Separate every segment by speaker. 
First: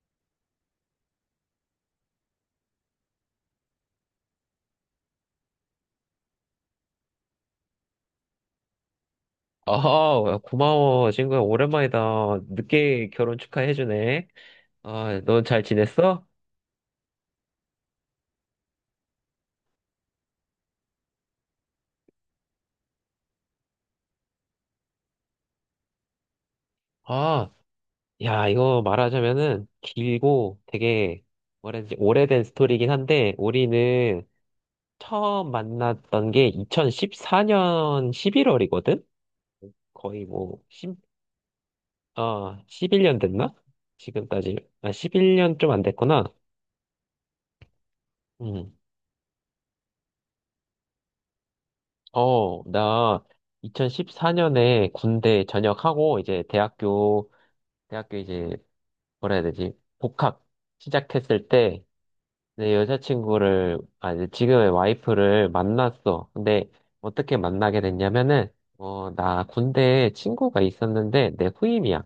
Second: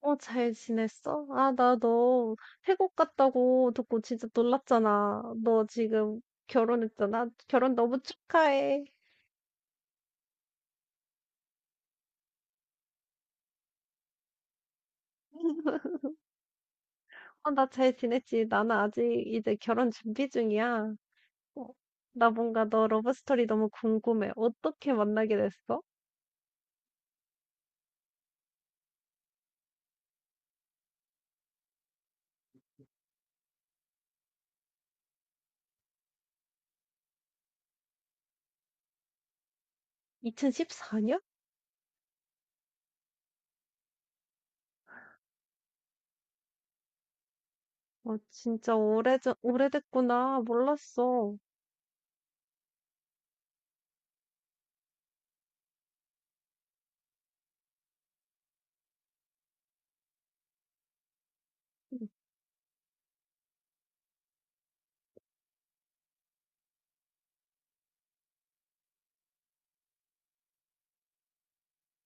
Speaker 1: 잘 지냈어? 아, 나 너 태국 갔다고 듣고 진짜 놀랐잖아. 너 지금 결혼했잖아. 결혼 너무 축하해.
Speaker 2: 아, 고마워, 친구야. 오랜만이다. 늦게 결혼 축하해주네. 아, 넌 잘 지냈어?
Speaker 1: 어, 나 잘 지냈지. 나는 아직 이제 결혼 준비 중이야. 어, 나 뭔가 너 러브스토리 너무 궁금해. 어떻게 만나게 됐어?
Speaker 2: 아, 야, 이거 말하자면은 길고 되게 뭐라지 오래된 스토리긴 한데, 우리는 처음 만났던 게 2014년 11월이거든? 거의 뭐, 1
Speaker 1: 2014년?
Speaker 2: 아, 11년 됐나? 지금 따지, 아, 11년 좀 안 됐구나.
Speaker 1: 어,
Speaker 2: 음,
Speaker 1: 진짜 오래전, 오래됐구나. 몰랐어.
Speaker 2: 나 2014년에 군대 전역하고 이제 대학교 이제 뭐라 해야 되지? 복학 시작했을 때
Speaker 1: 응.
Speaker 2: 내 여자친구를 아 이제 지금의 와이프를 만났어. 근데 어떻게 만나게 됐냐면은 나 군대에 친구가 있었는데 내 후임이야.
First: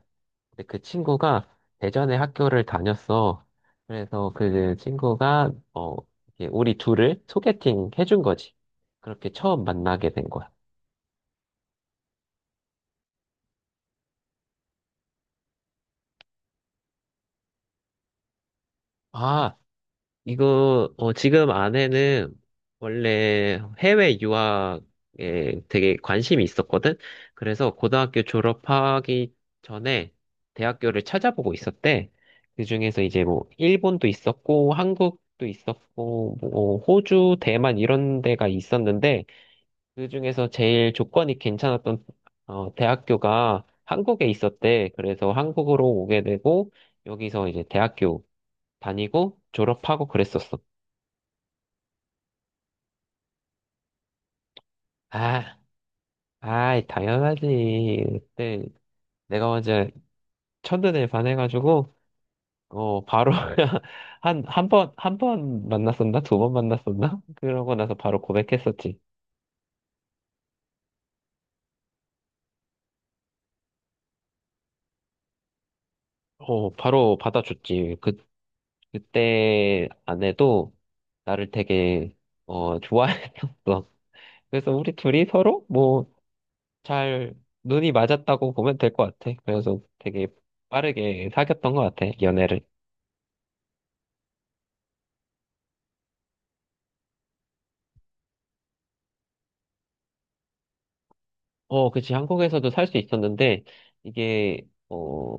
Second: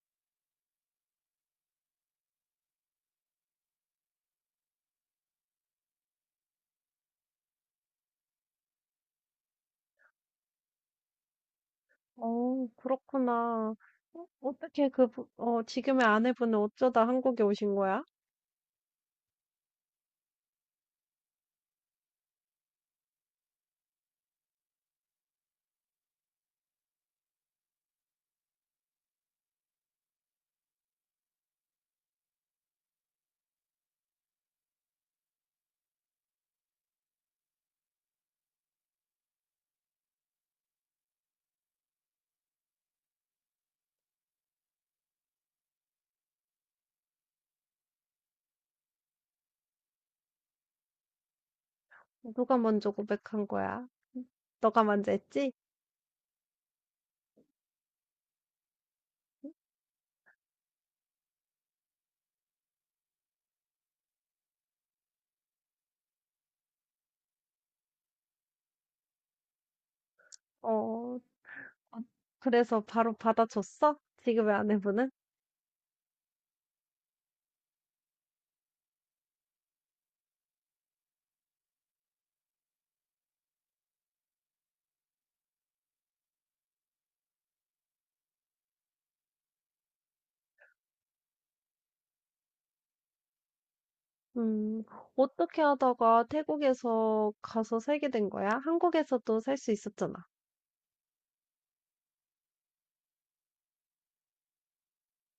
Speaker 2: 근데 그 친구가 대전에 학교를 다녔어. 그래서 그 친구가 이렇게 우리 둘을 소개팅 해준 거지. 그렇게 처음 만나게 된 거야.
Speaker 1: 어 그렇구나. 어떻게 그 부 어 지금의 아내분은 어쩌다 한국에 오신 거야?
Speaker 2: 아, 지금 아내는 원래 해외 유학에 되게 관심이 있었거든? 그래서 고등학교 졸업하기 전에 대학교를 찾아보고 있었대. 그중에서 이제 뭐, 일본도 있었고, 한국도 있었고, 뭐, 호주, 대만 이런 데가 있었는데, 그중에서 제일 조건이 괜찮았던, 대학교가 한국에 있었대. 그래서 한국으로 오게 되고, 여기서 이제 대학교 다니고, 졸업하고 그랬었어.
Speaker 1: 누가 먼저 고백한 거야? 음 너가 먼저 했지?
Speaker 2: 아, 아, 당연하지. 그때 내가
Speaker 1: 음.
Speaker 2: 먼저 첫눈에 반해가지고, 바로 한 번 만났었나? 두 번 만났었나? 그러고 나서 바로 고백했었지.
Speaker 1: 어 어, 그래서 바로 받아줬어? 지금의 아내분은?
Speaker 2: 바로 받아줬지. 그때 아내도 나를 되게 좋아했었어. 그래서 우리 둘이 서로 뭐, 잘, 눈이 맞았다고 보면 될 것 같아. 그래서 되게 빠르게 사귀었던 것 같아, 연애를.
Speaker 1: 음, 어떻게 하다가 태국에서 가서 살게 된 거야? 한국에서도 살 수 있었잖아.
Speaker 2: 그치. 한국에서도 살 수 있었는데, 이게, 어,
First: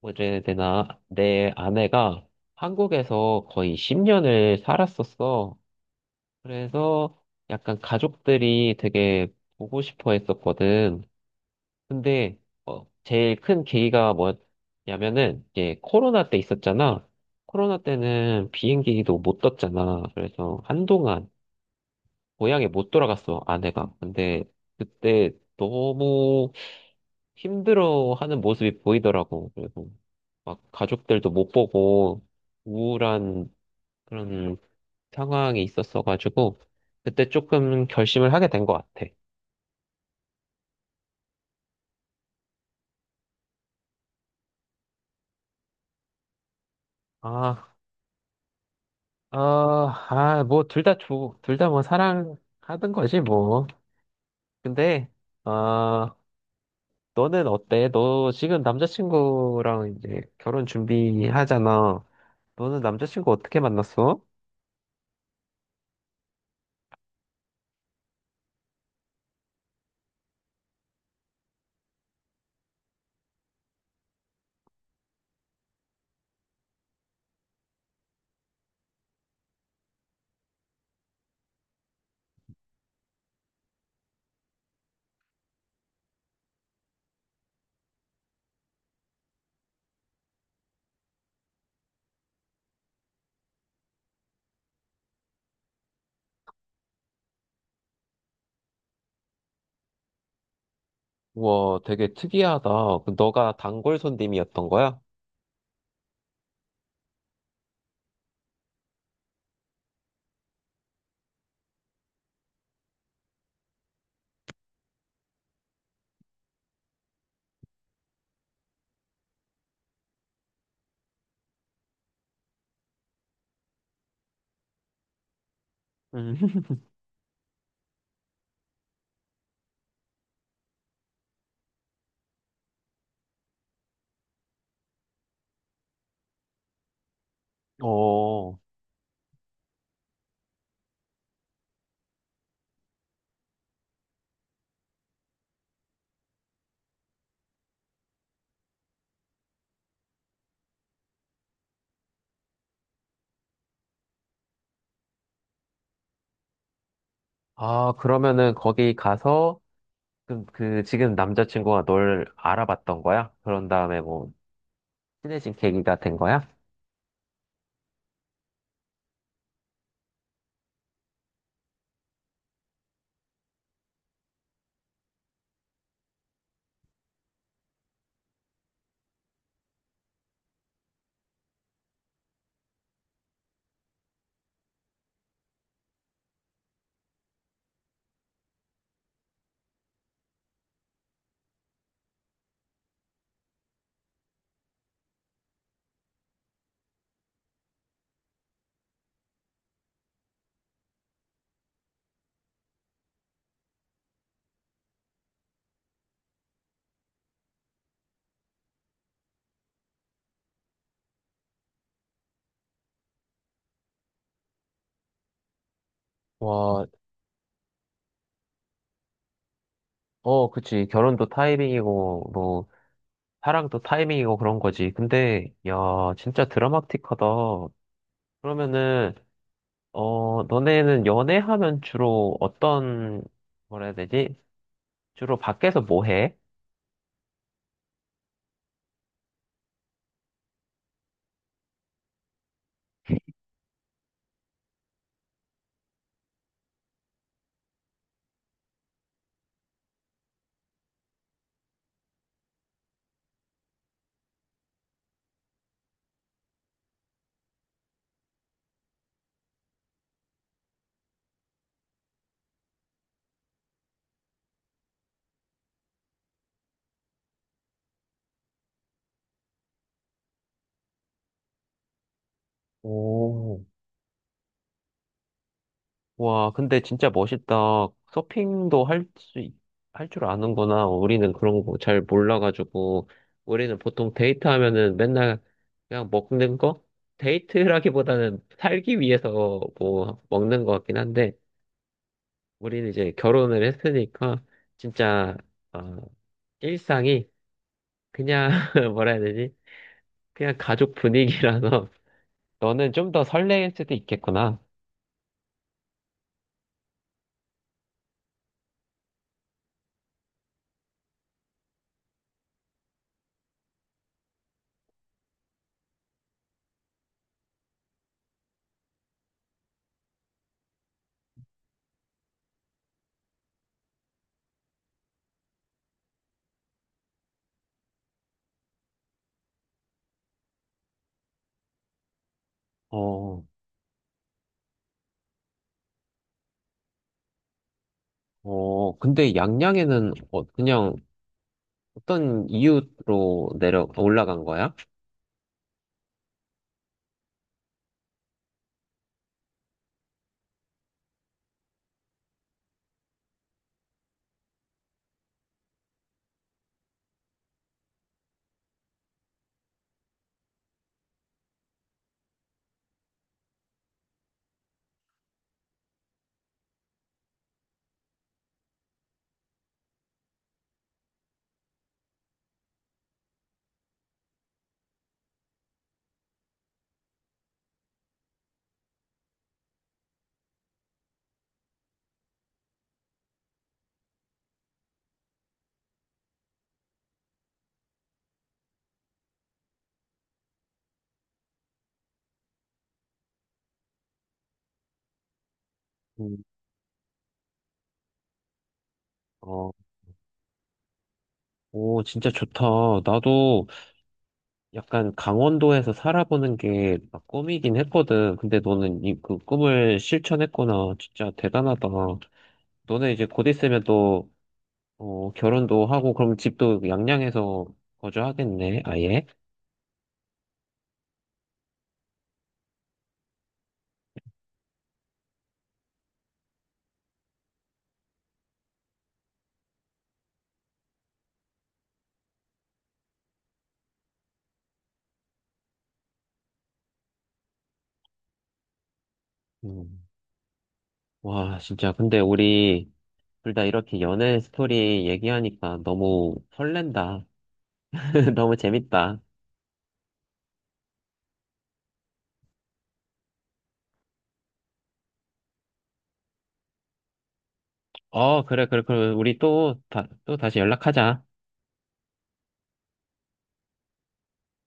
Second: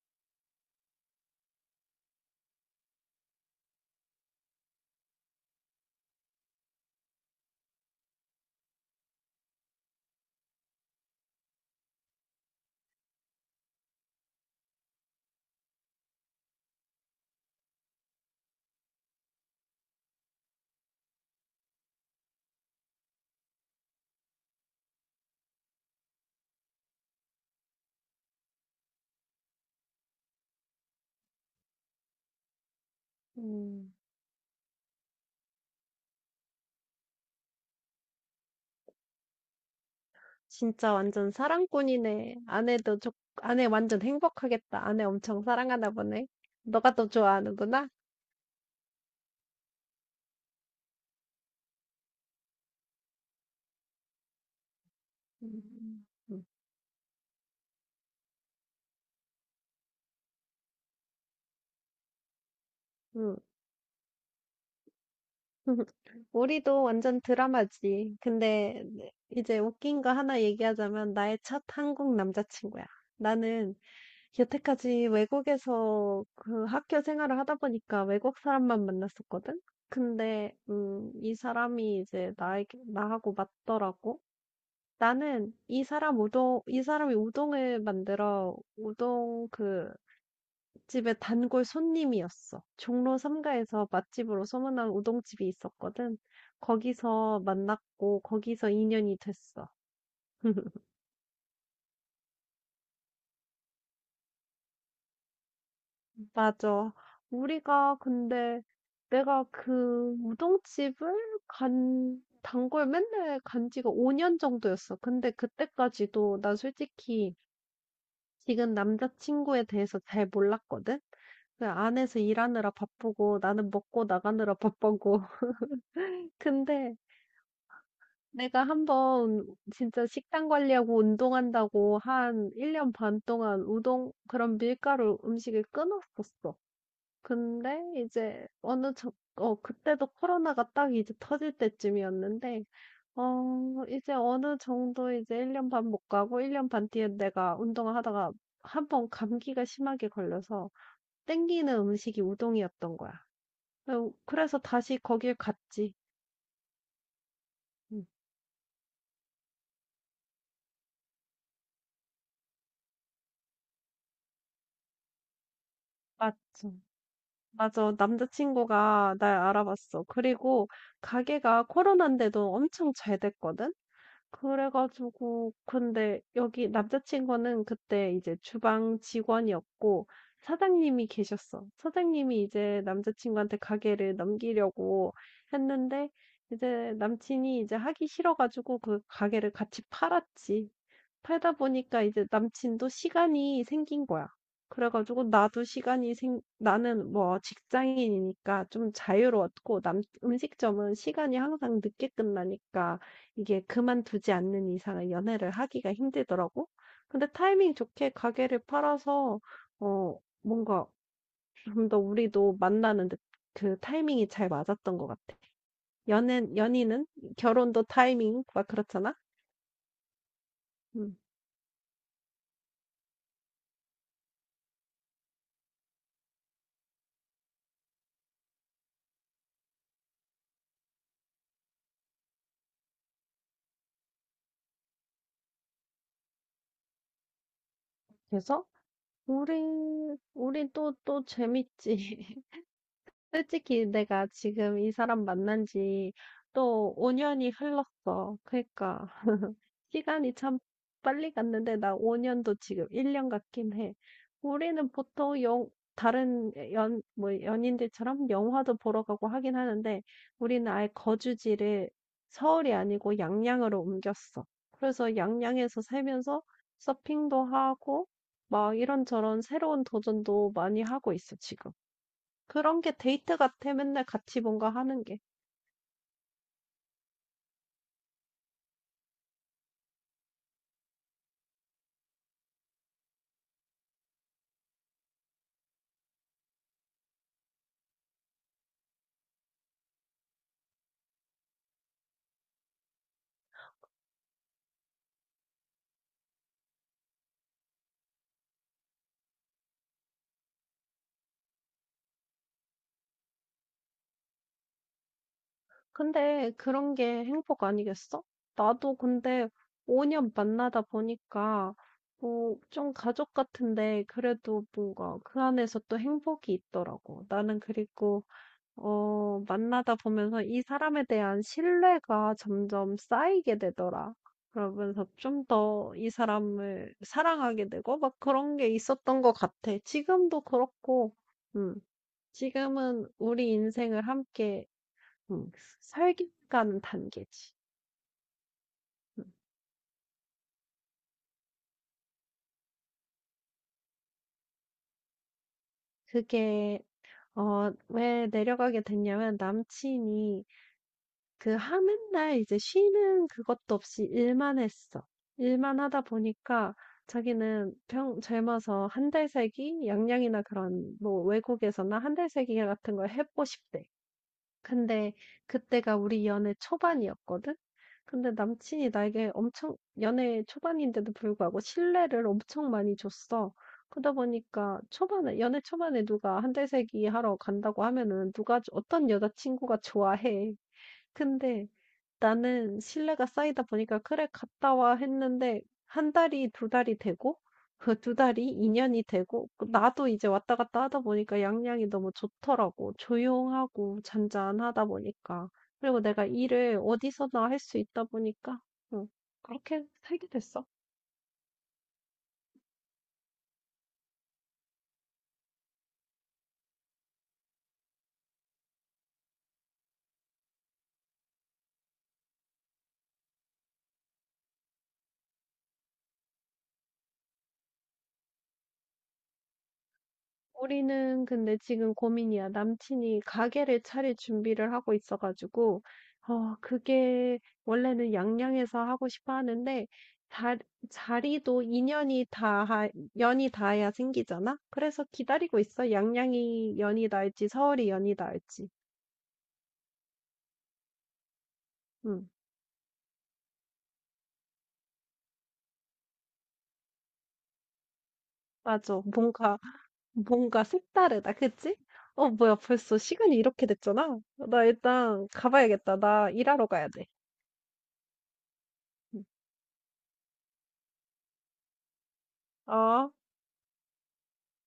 Speaker 2: 뭐래 되나, 내 아내가 한국에서 거의 10년을 살았었어. 그래서 약간 가족들이 되게 보고 싶어 했었거든. 근데, 제일 큰 계기가 뭐냐면은, 이제 코로나 때 있었잖아. 코로나 때는 비행기도 못 떴잖아. 그래서 한동안 고향에 못 돌아갔어, 아내가. 근데 그때 너무 힘들어하는 모습이 보이더라고. 그래서 막 가족들도 못 보고 우울한
Speaker 1: 음,
Speaker 2: 그런 상황이 있었어가지고 그때 조금 결심을 하게 된 것 같아.
Speaker 1: 진짜 완전 사랑꾼이네. 아내 완전 행복하겠다. 아내 엄청 사랑하나 보네. 너가 더
Speaker 2: 아,
Speaker 1: 좋아하는구나?
Speaker 2: 뭐 둘 다 뭐 사랑하던 거지 뭐. 근데
Speaker 1: 음,
Speaker 2: 아,
Speaker 1: 음.
Speaker 2: 너는 어때? 너 지금 남자친구랑 이제 결혼 준비하잖아. 너는 남자친구
Speaker 1: 음.
Speaker 2: 어떻게 만났어?
Speaker 1: 우리도 완전 드라마지. 근데 네, 이제 웃긴 거 하나 얘기하자면 나의 첫 한국 남자친구야. 나는 여태까지 외국에서 그 학교 생활을 하다 보니까 외국 사람만 만났었거든? 근데, 이 사람이 이제 나에게, 나하고 맞더라고. 나는 이 사람 우동, 이 사람이 우동을 만들어, 우동 그 집의 단골 손님이었어. 종로 삼가에서 맛집으로 소문난 우동집이 있었거든. 거기서 만났고 거기서 인연이 됐어.
Speaker 2: 우와, 되게 특이하다. 그 너가 단골 손님이었던 거야?
Speaker 1: 맞아. 우리가 근데 내가 그 우동집을 간 단골 맨날 간 지가 5년 정도였어. 근데 그때까지도 난 솔직히 지금 남자친구에 대해서 잘 몰랐거든. 그 안에서 일하느라 바쁘고 나는 먹고 나가느라 바쁘고.
Speaker 2: 음.
Speaker 1: 근데 내가 한번 진짜 식단 관리하고 운동한다고 한 1년 반 동안 그런 밀가루 음식을 끊었었어. 근데 이제
Speaker 2: 어,
Speaker 1: 어느 정, 그때도 코로나가 딱 이제 터질 때쯤이었는데, 이제 어느 정도 이제 1년 반 못 가고 1년 반 뒤에 내가 운동을 하다가 한번 감기가 심하게 걸려서 땡기는 음식이 우동이었던 거야. 그래서 다시 거길 갔지.
Speaker 2: 아,
Speaker 1: 응,
Speaker 2: 그러면은 거기 가서 그 지금 남자친구가 널 알아봤던 거야? 그런 다음에 뭐 친해진 계기가 된 거야?
Speaker 1: 맞죠. 맞아. 남자친구가 날 알아봤어. 그리고 가게가 코로나인데도 엄청 잘 됐거든? 그래가지고, 근데 여기 남자친구는 그때 이제 주방 직원이었고, 사장님이 계셨어. 사장님이 이제 남자친구한테 가게를 넘기려고 했는데, 이제 남친이 이제 하기 싫어가지고 그 가게를 같이 팔았지. 팔다 보니까 이제 남친도 시간이 생긴 거야. 그래 가지고 나도 시간이 생 나는 뭐 직장인이니까 좀 자유로웠고 남 음식점은 시간이 항상 늦게 끝나니까 이게 그만두지 않는 이상은 연애를 하기가 힘들더라고. 근데 타이밍 좋게 가게를 팔아서 뭔가 좀 더 우리도 만나는 데 그 타이밍이 잘 맞았던 것 같아. 연애
Speaker 2: 와,
Speaker 1: 연인은 결혼도 타이밍 막 그렇잖아.
Speaker 2: 어, 그치.
Speaker 1: 음.
Speaker 2: 결혼도 타이밍이고, 뭐, 사랑도 타이밍이고 그런 거지. 근데, 야, 진짜 드라마틱하다. 그러면은, 너네는 연애하면 주로 어떤, 뭐라 해야 되지? 주로 밖에서 뭐 해?
Speaker 1: 그래서 우리 우리 또 또 재밌지. 솔직히 내가 지금 이 사람 만난 지 또 5년이 흘렀어. 그러니까 시간이 참 빨리 갔는데 나 5년도 지금 1년 같긴 해. 우리는 보통 영 다른 연 뭐 연인들처럼 영화도 보러 가고 하긴 하는데 우리는 아예 거주지를 서울이 아니고 양양으로 옮겼어. 그래서 양양에서 살면서 서핑도 하고 막 이런저런 새로운 도전도 많이 하고 있어, 지금. 그런 게 데이트
Speaker 2: 오.
Speaker 1: 같아, 맨날 같이 뭔가 하는 게.
Speaker 2: 와, 근데 진짜 멋있다. 서핑도 할 줄 아는구나. 우리는 그런 거 잘 몰라가지고. 우리는 보통 데이트 하면은 맨날 그냥 먹는 거? 데이트라기보다는 살기 위해서 뭐 먹는 것 같긴 한데, 우리는 이제 결혼을 했으니까, 진짜, 어, 일상이 그냥, 뭐라 해야 되지? 그냥 가족 분위기라서, 너는 좀 더 설레일 수도 있겠구나.
Speaker 1: 근데 그런 게 행복 아니겠어? 나도 근데 5년 만나다 보니까, 좀 가족 같은데, 그래도 뭔가 그 안에서 또 행복이 있더라고. 나는 그리고, 만나다 보면서 이 사람에 대한 신뢰가 점점 쌓이게 되더라. 그러면서 좀 더 이 사람을 사랑하게 되고, 막 그런 게 있었던 것 같아. 지금도 그렇고, 음. 지금은
Speaker 2: 어,
Speaker 1: 우리 인생을 함께 음, 살기가는 단계지. 음,
Speaker 2: 근데 양양에는 그냥 어떤 이유로 내려 올라간 거야?
Speaker 1: 그게 왜 내려가게 됐냐면 남친이 그 하는 날 이제 쉬는 그것도 없이 일만 했어. 일만 하다 보니까 자기는 평 젊어서 한 달 살기, 양양이나 그런 뭐 외국에서나 한 달 살기 같은 걸 해보고 싶대. 근데 그때가 우리 연애 초반이었거든? 근데 남친이 나에게 엄청 연애 초반인데도 불구하고 신뢰를 엄청 많이 줬어. 그러다 보니까 초반에 연애 초반에 누가 한 달 살기 하러 간다고 하면은 누가 어떤 여자친구가 좋아해. 근데 나는 신뢰가 쌓이다 보니까 '그래 갔다 와.' 했는데 한 달이 두 달이 되고 그 두 달이 2 년이 되고 나도 이제 왔다 갔다 하다 보니까 양양이 너무 좋더라고. 조용하고 잔잔하다 보니까. 그리고 내가
Speaker 2: 음,
Speaker 1: 일을 어디서나 할 수 있다 보니까 응,
Speaker 2: 어,
Speaker 1: 그렇게 살게 됐어.
Speaker 2: 오, 진짜 좋다. 나도 약간 강원도에서 살아보는 게막 꿈이긴 했거든. 근데 너는 그 꿈을 실천했구나. 진짜 대단하다. 너네 이제 곧 있으면 또 결혼도 하고 그럼 집도 양양에서 거주하겠네. 아예.
Speaker 1: 우리는 근데 지금 고민이야. 남친이 가게를 차릴 준비를 하고 있어 가지고 그게 원래는 양양에서 하고 싶어 하는데 자, 자리도 인연이 닿아 연이 닿아야 생기잖아. 그래서 기다리고 있어. 양양이 연이 닿을지 서울이 연이 닿을지.
Speaker 2: 음. 와, 진짜. 근데
Speaker 1: 응.
Speaker 2: 우리 둘 다 이렇게 연애 스토리 얘기하니까 너무 설렌다. 너무
Speaker 1: 맞아.
Speaker 2: 재밌다.
Speaker 1: 뭔가 색다르다. 그치? 뭐야 벌써 시간이 이렇게 됐잖아. 나 일단 가봐야겠다. 나 일하러 가야 돼.
Speaker 2: 어, 그래, 그래, 그래.
Speaker 1: 응.
Speaker 2: 우리 또 다시 연락하자.
Speaker 1: 어.